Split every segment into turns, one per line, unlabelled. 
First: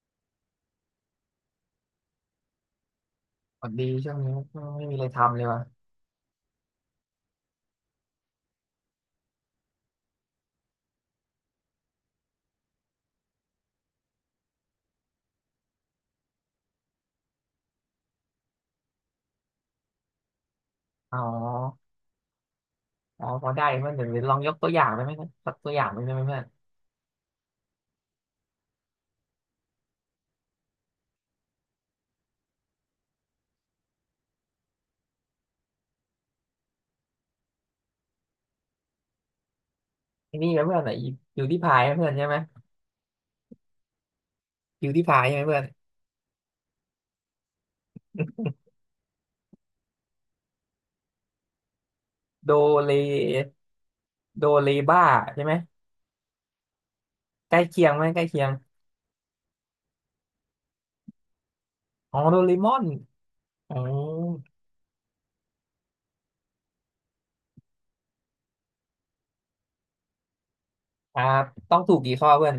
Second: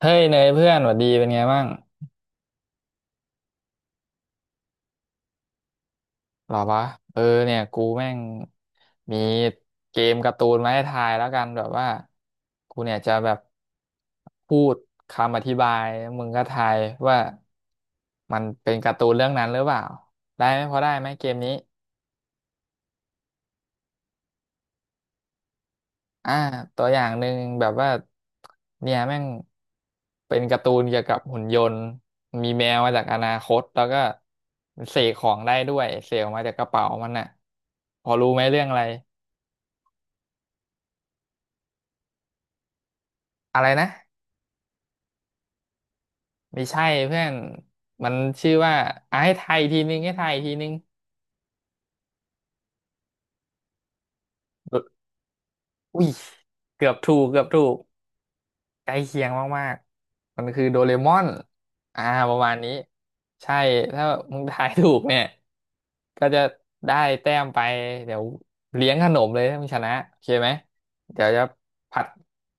เฮ้ยเนยเพื่อนหวัดดีเป็นไงบ้าง
พอดีช่วงนี้ไม่มีอะไรทำเลยวะ
หรอวะเออเนี่ยกูแม่งมีเกมการ์ตูนมาให้ทายแล้วกันแบบว่ากูเนี่ยจะแบบพูดคำอธิบายแล้วมึงก็ทายว่ามันเป็นการ์ตูนเรื่องนั้นหรือเปล่าได้ไหมพอได้ไหม
อ๋อ
เกมนี้
อ๋อพอได้เพื่อนเดี๋ยวลองยกตัวอย่างได้ไหมนะสักตัวอย่างหนึ่งได้ไหม
อ่า
เพื่อน
ตัวอย่างหนึ่งแบบว่าเนี่ยแม่งเป็นการ์ตูนเกี่ยวกับหุ่นยนต์มีแมวมาจากอนาคตแล้วก็เสกของได้ด้วยเสกออกมาจากกระเป๋ามันน่ะพอรู้ไหมเรื่องอะไร
ไอ้นี่ไหมเพื่อนไหนบิวตี้พายเพื่อนใช่ไหม
อะไรนะ
บิวตี้พายใช่ไหมเพื่อน
ไม่ใช่เพื่อนมันชื่อว่าอ่ะให้ไทายอีกทีนึงให้ไทายอีกทีนึง
โดเลโดเลบ้าใช่ไหม
อุ้ยเกือบถูกเกือบ
ใกล้
ถูก
เคียงไหมใกล้เคียง
ใกล้เคียงมากๆ มันคือโดเรมอนอ่า
อ๋อ
ป
โด
ระมา
เร
ณ
ม
นี้
อน
ใช่
อ๋อ
ถ้ามึงทายถูกเนี่ย ก็จะได้แต้มไปเดี๋ยวเลี้ยงขนมเลยถ้ามึงชนะโอเคไหม
อ่า
เดี๋ยวจะ
ต้องถูก
ผัด
กี่ข้อเพื่อน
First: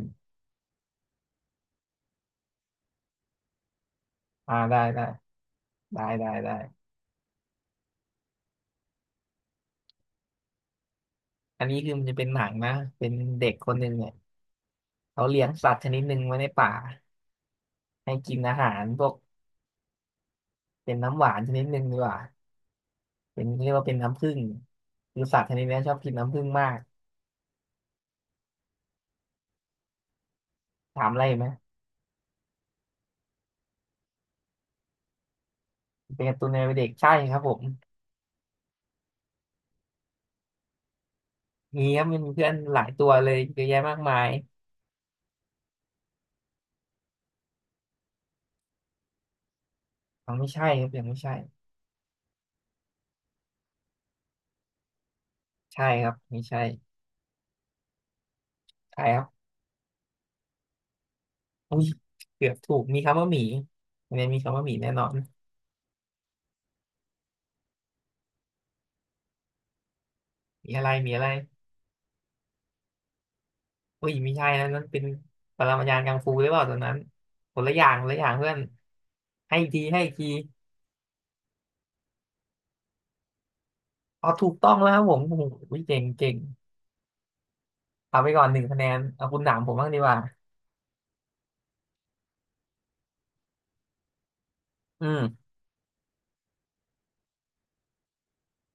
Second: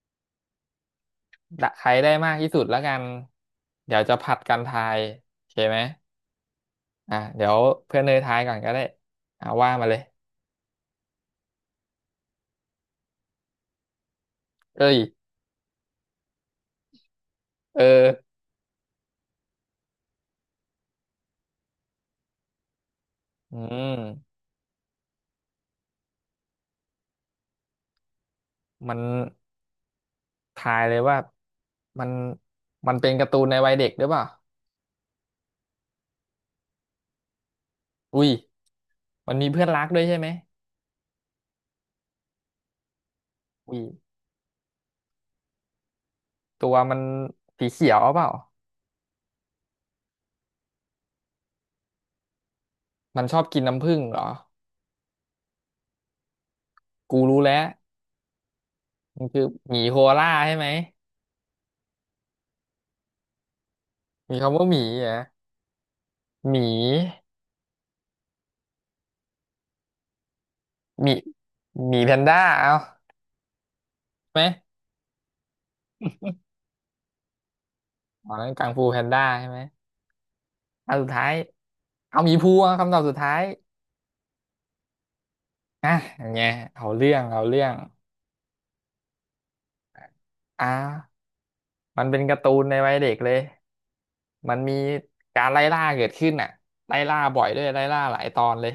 ใครได้มากที่สุดแล้วกันเดี๋ยวจะผัด
อ่า
กัน
ได้
ทาย
ได้
โอเคไหม
ได้ได้ได้
อ่ะเดี๋ยวเพื่อนเนยทายก่อนก็ได้ว่ามาเลย
อันนี้คือมันจะเป็นหนังนะเป็นเด็กคนหนึ่งเนี่ย
เอ้ย
เขาเลี้ยงสัตว์ชนิดหนึ่งไว้ในป่า
เออ
ให้กินอาหารพวกเป็นน้ำหวานชนิดหนึ่งดีกว่า เป็น
อื
เรียกว่าเป็นน้ำผึ้
ม
งคือสัตว์ชนิดนี้ชอบกินน้ำผึ้งมาก
มันทายเลย
ถาม
ว่า
อะไรไหม
มันมันเป็นการ์ตูนในวัยเด็กหรือเปล่า
เป็นการ์ตูนในวัยเด็กใช่ครับผม
อุ้ยมันมีเพื่อนรักด้วยใช่ไหม
มีครับมนีเพื่อนหลายตัวเลยเยอะ
อุ้
แยะ
ย
มากมาย
ตัวมันสีเขียวเปล่า
อังไม่ใช่ครับยังไม่ใช่
มันชอบกินน้ำผึ้งเหรอ
ใช่ครับไม่ใช่
กูรู้แล้ว
ใช่ครั
มั
บ
นคือหมีโคอาล่าใช่ไหม
อุ้ยเกือบถูกมีคำว่าหมีอันนี้
มี
มี
คำ
คำว่า
ว่า
ห
ห
มี
มี
แน่น
เห
อ
ร
น
อ่ะหมี
มีอะไร
หมี
มีอะไร
หมีแพนด้าเอา
อุ้ย
ใช่
ไม่
ไหม
ใช่นะนั่นเป็นปรมาจารย์กังฟูหรือเปล่าตอนนั้นคนละอย่างคนละอ
อ๋
ย่า
อ
ง
นั้
เพื่
น
อน
กังฟูแพนด้าใช่
ให้
ไหม
อีกทีให้อีกที
อันสุดท้ายเอาหมีภูอ่ะคำตอบสุดท้าย
อ๋อถูกต้องแล้วครับผมโอ้โห
อ่ะ
เก่ง
อย่า
เก่
ง
ง
เงี้ยเอาเรื่องเอาเรื่อง
เอาไปก่อนหนึ่งคะแนนเอาคุณถามผมบ้างดีกว่า
อ่ามันเป็นการ์ตูนในวัยเด็กเลยมันมี
อื
กา
ม
รไล่ล่าเกิดขึ้นอ่ะไล่ล่าบ่อยด้วยไล่ล่าหลายตอนเลย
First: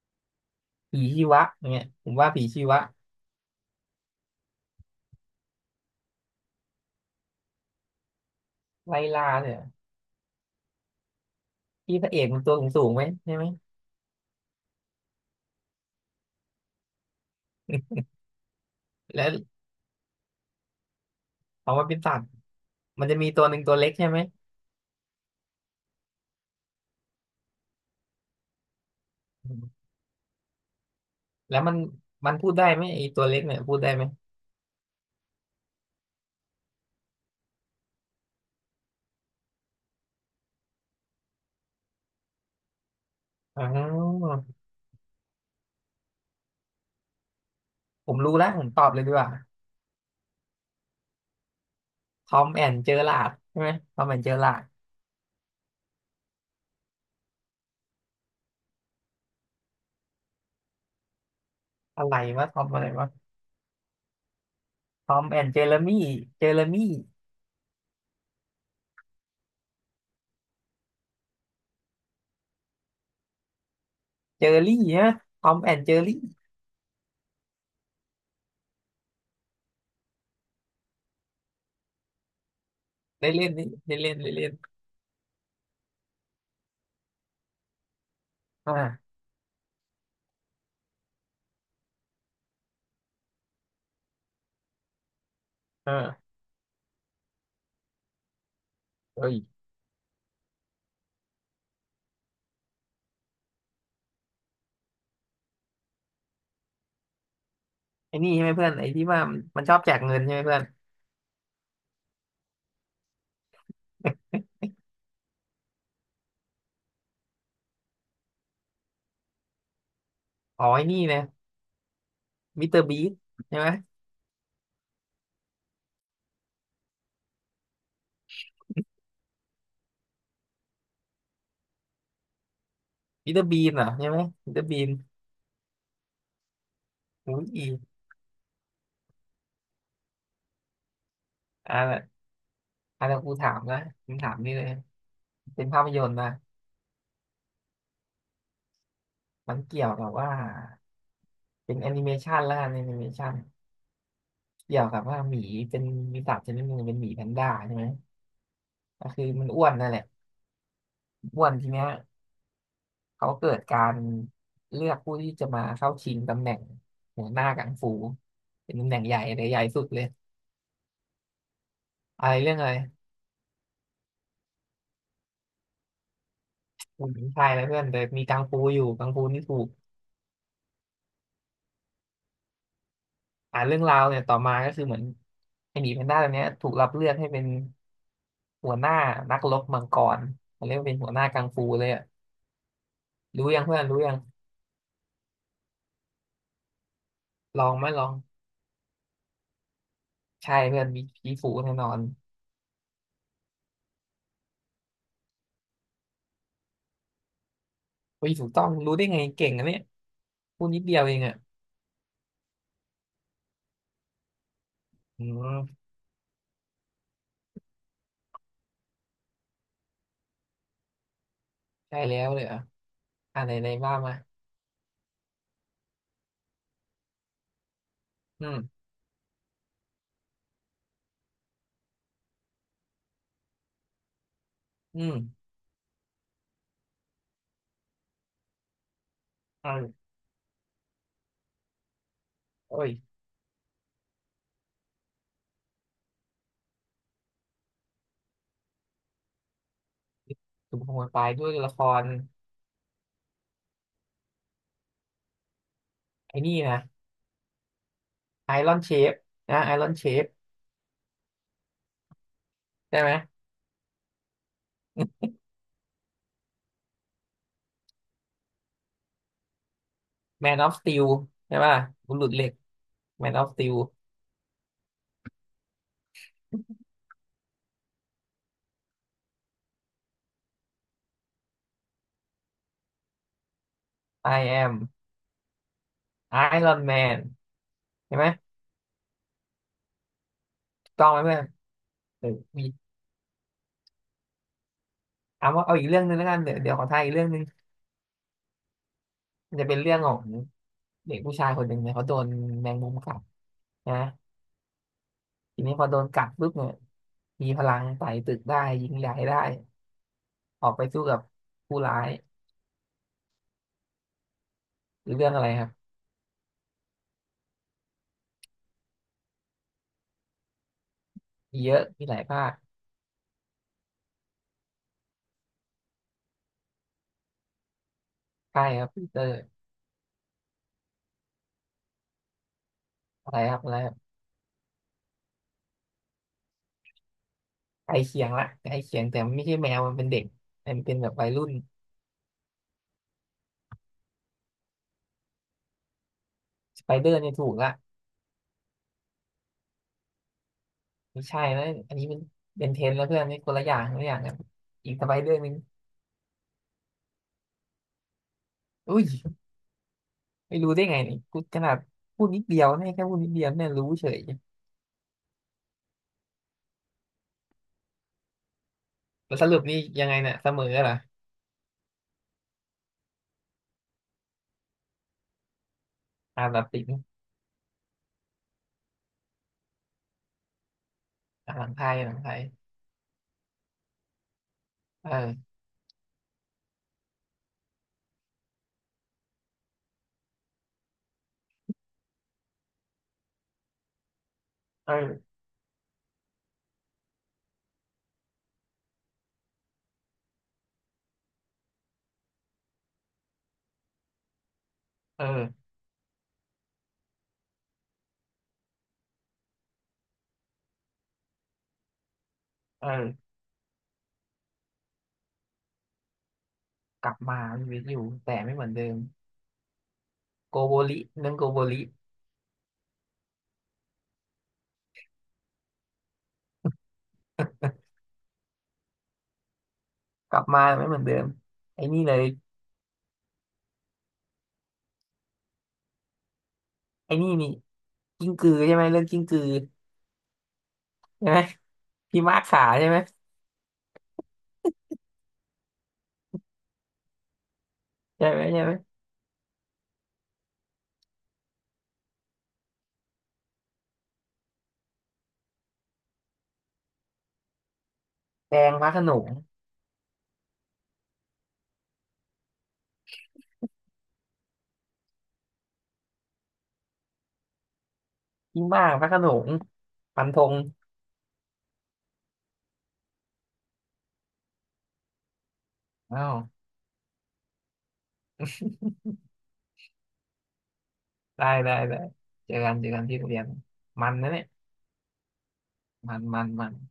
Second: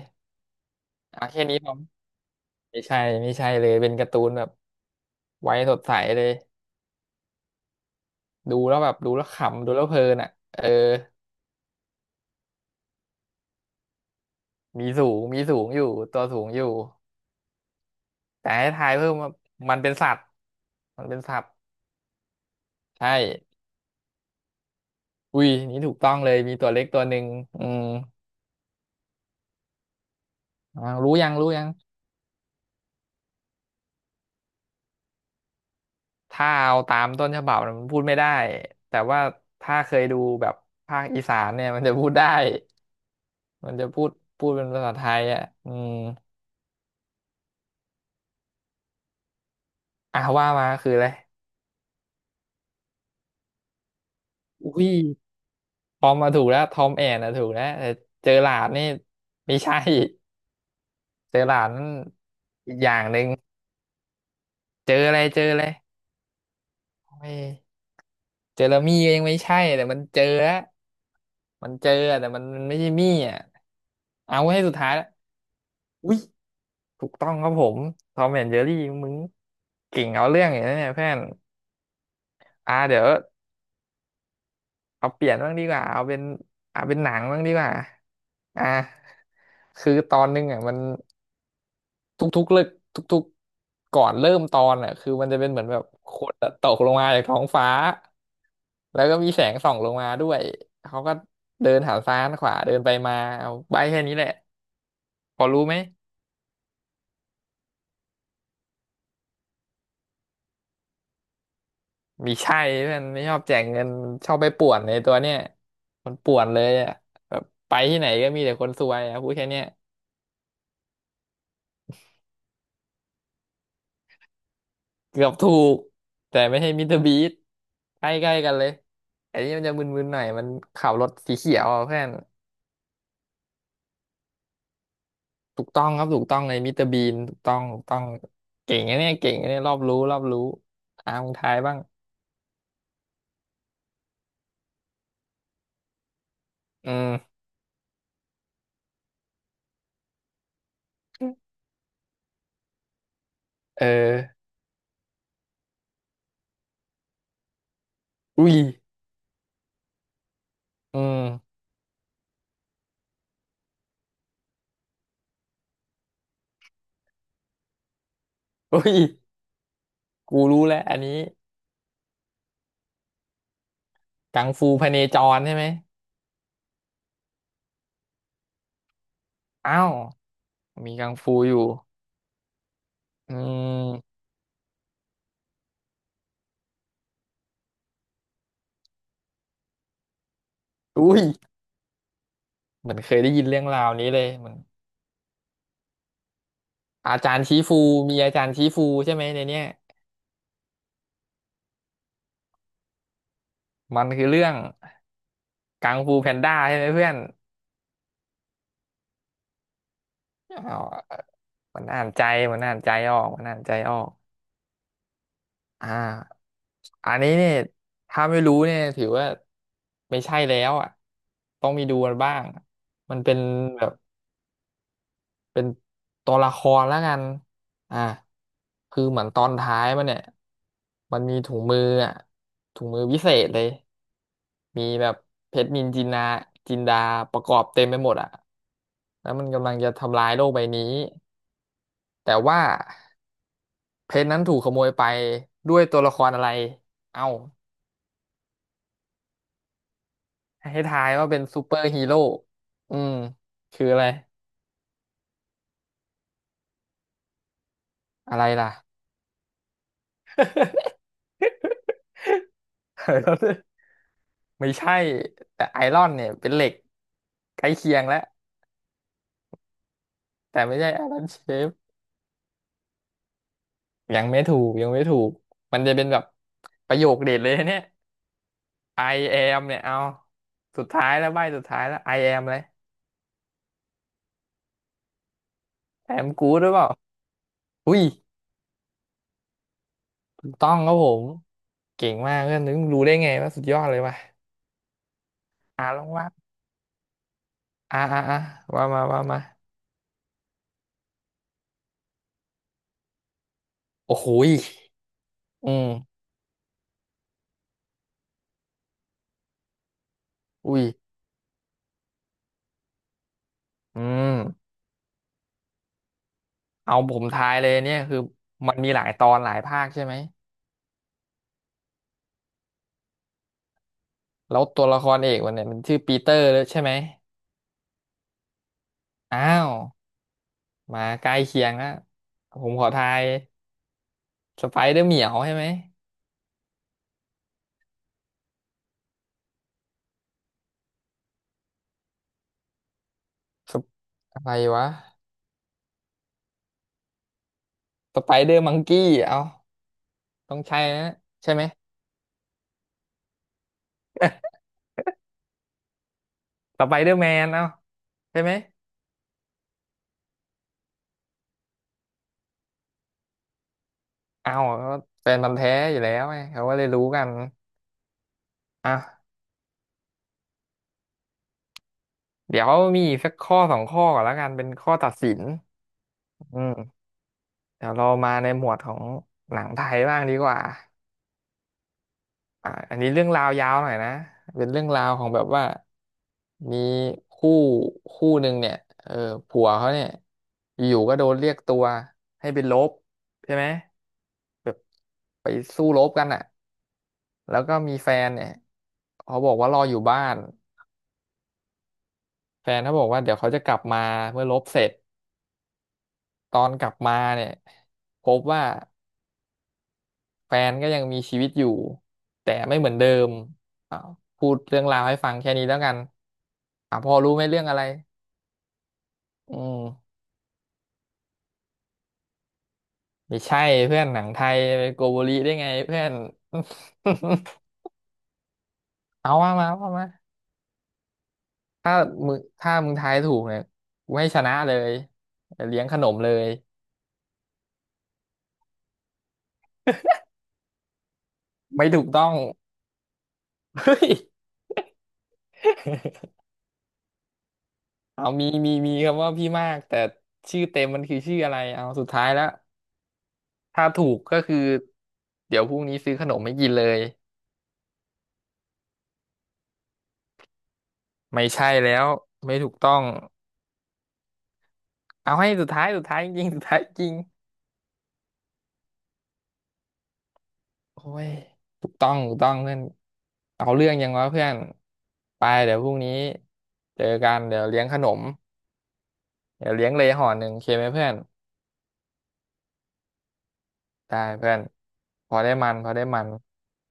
ผี
อ่ะ
ชี
แค่
วะ
นี้พอ
เนี่ยผมว่าผีชีวะ
ไม่ใช่ไม่ใช่เลยเป็นการ์ตูนแบบไว้สดใสเลยดูแล้วแบบ
ไล่
ดูแล้
ล่า
ว
เนี่ย
ขำดูแล้วเพลินอ่ะเออ
ที่พระเอกมันตัวสูงสูงไหมใช่ไหม
มีสูงมีสูงอยู่ตัวสูงอยู่แต่ให้ทายเพิ่ม
แล้
ว่า
ว
มันเป็นสัตว์มันเป็นสัตว์
ออกมาเป็นสัตว์มั
ใช่
นจะมีตัวหนึ่งตัวเล็กใช่ไหม
อุ้ยนี่ถูกต้องเลยมีตัวเล็กตัวหนึ่งอืม
อืม
รู้ยังรู้
แล้ว
ยัง
มันพูดได้ไหมไอ้ตัวเล็กเนี่ยพูดได้ไหม
ถ้าเอาตามต้นฉบับน่ะมันพูดไม่ได้แต่ว่าถ้าเคยดูแบบภาคอีสานเนี่ยมันจะพูดได้
อ๋
มันจะพูด
อ
พูดเป็นภาษาไทยอ่ะอืม
ผมรู้แล้วผมตอบเลยดีกว่า
อ่ะว่ามาคืออะไร
ทอมแอนเจอราร์ดใช่ไหมทอมแอนเจอราร์ด
อุ้ยทอมมาถูกแล้วทอมแอนนะถูกแล้วแต่เจอหลาดนี่ไม่ใช่เจอหลาดนั่น
อะไรวะทอม
อีก
อะไร
อย่าง
วะ
หนึ่ง เจอ
ท
อะ
อ
ไร
มแอ
เจอ
นเจ
อะ
อ
ไร
ร์มี่เจอร์มี่
โอ้ยเจอแล้วมี่ก็ยังไม่ใช่แต่มันเจอแล้วมันเจออะแต่มันไม่ใช่มี่อ่ะเอา
เจอ
ไว้ให้สุด
รี่
ท้ายแล้ว
ฮะทอมแอนเจอ
อุ้ย
รี่
ถูกต้องครับผมทอมแอนเจอรี่มึงเก่งเอาเรื่องอย่างนี้เนี่ยเพื่อนเดี๋ยว
ได้เล่นนี่ได้เล่นได้เล่น
เอาเปลี่ยนบ้างดีกว่าเอาเป็นเอาเป็นหนังบ้างดีกว่าอ่า
อ่า
คือตอนนึงอ่ะมัน ทุกๆเลิกทุกๆก่อนเริ่มตอนอ่ะคือมันจะเป็นเหมือนแบบ
เอ
ขว
อ
ดอะตกลงมาจากท้องฟ้าแล้วก็
เอ้
มี
ย
แสงส่องลงมาด้วยเขาก็เดินหันซ้ายหันขวาเดินไปมาเอาใบแค่นี้แหละพอรู้ไหม
ไอ้นี่ใช่ไหมเพื่อนไอ้ที่ว่ามันชอบแจกเงินใช่ไหมเพื่อน
มีใช่เพื่อนไม่ชอบแจกเงินมันชอบไปป่วนในตัวเนี่ยมันป่วนเลยอ่ะแบบไปที่ไหนก็มีแต่คนซวยอ่ะพูดแค่เนี้ย
อ๋อไอ้นี่นะ มิสเตอร์บีนใช่ไหม
เกือบถูกแต่ไม่ใช่มิสเตอร์บีสใกล้ๆกันเลยไอ้นี่มันจะมึนๆหน่อยมันขับรถสีเขียวอะเพื่อน
มิสเตอร์บีนเหรอใช่ไหมมิสเตอร์บีน
ถูกต้องครับถูกต้องในมิสเตอร์บีนถู
อุ้
กต้อง
ย
ถูก
อ
ต้องเก่งนะเนี่ยเก่งนะเนี่ยรอบรู้รอบรู้อามึงทาย
อ
บ้าง
่าอันนี้นกูถามนะผมถามนี่เลย เป็นภาพยนตร์นะ
อืม
มันเกี่ยวกับว่าเป็นแอนิเมชันแล้วกันแอนิเมชัน
เออ
เกี่ยวกับว่าหมีเป็นมีสัตว์ชนิดหนึ่งเป็นหมีแพนด้าใช่ไหม
อุ้ย
ก็คือมันอ้วนนั่นแหละ
อืม
อ้วนทีเนี้ยเขาเกิดการเลือกผู้ที่จะมาเข้าชิงตำแหน่งหัวหน้ากังฟูเป็น
อุ้
ตำแห
ย
น่งใหญ่เลยใหญ่สุดเลย
กูรู้แล้วอันนี้
อะไรเรื่องอะไร
กังฟูพเนจรใช่ไหม
ผมชายนะเพื่อนแต่มีกังฟูอยู่กังฟูนี่ถูก
อ้าวมีกังฟูอยู่อื
อ่านเรื่อง
ม
ราวเนี่ยต่อมาก็คือเหมือนไอ้หมีแพนด้าตัวเนี้ยถูกรับเลือกให้เป็นหัวหน้านักรบมังกรเขาเรียกว่าเป็นหัว
อุ้
ห
ย
น้ากังฟูเลยอะ
เหมือนเคยได้ยิน
รู้
เรื่
ยั
อ
ง
ง
เพื่
รา
อน
ว
รู้
นี้
ยัง
เลยเหมือนอาจารย์ชี้
ลอ
ฟู
งไหมลอง
มีอาจารย์ชี้ฟูใช่ไหมในเนี้ย
ใช่เพื่อนมีผีฝูแน่นอน
มันคือเรื่องกังฟูแพนด้าใช่ไหมเพื่อน
ผีฝูต้องรู้ได้ไงเก่งอะเนี่ย
อ้า
พูดนิ
ว
ดเดียวเองอะ
มันอ่านใจมันอ่านใจออกมันอ่านใจออก
อืม
อ่าอันนี้เนี่ยถ้าไม่รู้เนี่ยถือว่าไม่ใช่แล้วอ่ะต้องมีดู
ใช่
กัน
แล้ว
บ้า
เล
ง
ยเหรอ
มันเป็น
อ่านไหนไหน
แบบ
บ้างมา
เป็นตัวละครแล้วกันอ่า
อืม
คือเหมือนตอนท้ายมันเนี่ยมันมีถุงมืออ่ะถุงมือวิเศษเลยมี
อื
แบบ
ม
เพชรนินจินดาจินดาประกอบเต็มไปหมดอ่ะแล้วมันกำลังจะ
อ่า
ทำลายโลกใบนี้แต่ว่า
โอ้ย
เพชรนั้นถูกขโมยไปด้วยตัวละครอะไรเอ้า
ถูก
ให้
ขโม
ทา
ย
ย
ไป
ว่าเป็น
ด้วย
ซู
ละ
เปอ
ค
ร์ฮี
ร
โร่อืมคืออะไร
ไอ้นี่นะ
อะไร
ไอ
ล่ะ
รอนเชฟนะไอรอนเชฟได้ไหม
ไม่ใช่ แต่ไอรอนเนี่ยเป็นเหล็กใกล้เคียงแล้ว
แมน
แต่
ออฟ
ไม่
ส
ใช่
ตี
ไอ
ล
รอนเช
ใช่
ฟ
ป่ะบุรุษเหล็กแมนออฟสตีล
ยังไม่ถูกยังไม่ถูก มันจะเป็นแบบประโยคเด็ดเลยเนี่ย I am เนี่ยเอา สุดท้ายแล้วใบสุดท้ายแล้ว I am เลย
I am
I am good หรือเป
Iron
ล่า
Man
อุ้ย
ใช่ไหม
ถูกต้องค
ถู
รั
ก
บ
ต้
ผ
อง
ม
ไหม
เก่ง
เพื่อน
มา
ห
ก
รือ
เพื่อน
มี
นึกรู้ได้ไงว่าสุดยอดเลยว่ะ
เอาว่าเอา
อ่า
อีก
ล
เรื่อ
อ
ง
ง
หนึ่ง
ว่า
แล้วกันเดี๋ยวขอทายอีกเรื่องหนึ่ง
อ่าอ่าอ่าว่ามาว่ามา
มันจะเป็นเรื่องของเด็กผู้ชายคนหนึ่งเนี่ยเขาโดนแมงมุมกัดนะ
โอ้โหย
ที
อื
นี้พอโดน
ม
กัดปุ๊บเนี่ยมีพลังไต่ตึกได้ยิงใหญ่ได้ออก
อุ้ย
ไปสู้กับผู้ร้าย
อืม
หรือเรื่องอะไรครับ
เอาผมทายเลยเนี่ยคือมันมีหลายตอนหลายภาคใช่ไหม
มีเยอะมีหลายภาค
แล้วตัวละครเอกมันเนี่ยมันชื่อปีเตอร์เลยใช่ไหม
ใช่ครับปีเตอร์
อ้าว มาใกล้เคียงแล้วผมขอทาย
อะไรครับอะไรครับ
สไปเดอร์เหมียวใช่ไหม
ใกล้เคียงละใกล้เคียงแต่มันไม่ใช่แมวมันเป็นเด็กมันเป็นแบบวัยรุ่น
สปอะไรวะ
สไปเดอร์เนี่ยถูกละ
สไปเดอร์มังกี้เอาต้องใช่นะ
ไม่ใช่
ใช่ไหม
นะอันนี้มันเป็นเทรนแล้วเพื่อนนี่คนละอย่างคนละอย่างกันอีกสบายเรื่องหนึง
สไปเดอร์แมนเอาใช่ไหม
อุ้ยไม่รู้ได้ไงนี่กูขนาดพูดนิดเดียวให้แค่พูดนิดเดียวเนี่ยรู้เฉย
เอาก็แฟนมันธุ์แท้อยู่แล้วไงเขาก็เลยรู้กันอ่ะ
แล้วสรุปนี่ยังไงเนี่ยเสมอเหรอ
เดี๋ยวมีอีกสักข้อสองข้อก่อนแล้วกันเป็นข้อตัดสิน
อ่าน
อื
แบบติง
มเดี๋ยวเรามาในหมวดของหนังไทยบ้างดีกว่า
อ่านหลังไทยหลังไทย
อ่าอันนี้เรื่องราวยาวหน่อยนะเป็นเรื่องรา
เอ
วของแบบ
อ
ว่ามีคู่คู่หนึ่งเนี่ยเออผัวเขาเนี่ยอยู่ๆก็โดนเรียกตัวให้ไปรบใช่ไหมแบบ
เออ
ไปสู้รบกันอ่ะแล้วก็มีแฟนเนี่ยเขาบอกว่ารออยู่บ้านแฟนเขาบอกว่าเดี๋ยวเขาจะกลับมาเมื่อรบเสร็จ
เออ
ตอนกลับมาเนี่ยพบว่า แฟนก็ยังมีชีวิตอยู่แต่ไม่เห
เอ
มือนเดิม
อ
อ่าพูดเรื่องราวให้ฟังแค่นี้แล้วกันอ่าพ
กลั
อ
บ
รู้
มา
ไหมเรื่อ
มี
ง
ชี
อะ
วิ
ไร
ตอยู่แต่ไม่เหมือนเดิม
อืม
โกโบริเรื่องโกโบริ
ไม่ใช่เพื่อนหนังไทยไปโกโบริได้ไงเพื่อน เอาว่ามาว่ามา
กลับมาไม่เหมือนเดิมไอ้
ถ้า
นี่เลย
มึงถ้ามึงทายถูกเนี่ยกูให้ชนะเลยเลี้ยงขนมเลย
ไอ้นี่นี่กิ้งกือใช่ไหมเรื่องกิ้งกือใช่ไหม
ไม่ถูก
พี่
ต้อง
มากขาใช่ไหม
เฮ้ย เอา
ใช่ไหม
มี
ใช่
มี
ไหม
มีคำว่าพี่มากแต่ชื่อเต็มมันคือชื่ออะไรเอาสุดท้ายแล้วถ้าถูกก็คือเดี๋ยวพรุ่งนี้ซื้อขนมม่กินเลย
แดงพระโขนง
ไม่ใช่แล้วไม่ถูกต้องเอาให้สุดท้ายสุดท้ายจริงสุดท้ายจริง
พี่มากพระโขนงฟันธง
โอ้ยถูกต้องถูกต้องเพื่อนเอาเรื่องยังวะเพื่อนไปเดี๋ยวพรุ่งนี้
อ้าว
เจอกันเดี๋ยวเลี้ยงขนมเดี๋ยวเลี้ยงเลยห่อหนึ่งโอเคไหมเพื่อน
ได้ได้ได้เจอกันเจอกันที่โรงเรียนมัน
ได้
นะเนี่ย
เพื่อนพอได้มันพอได้
มั
มั
น
น
มันมัน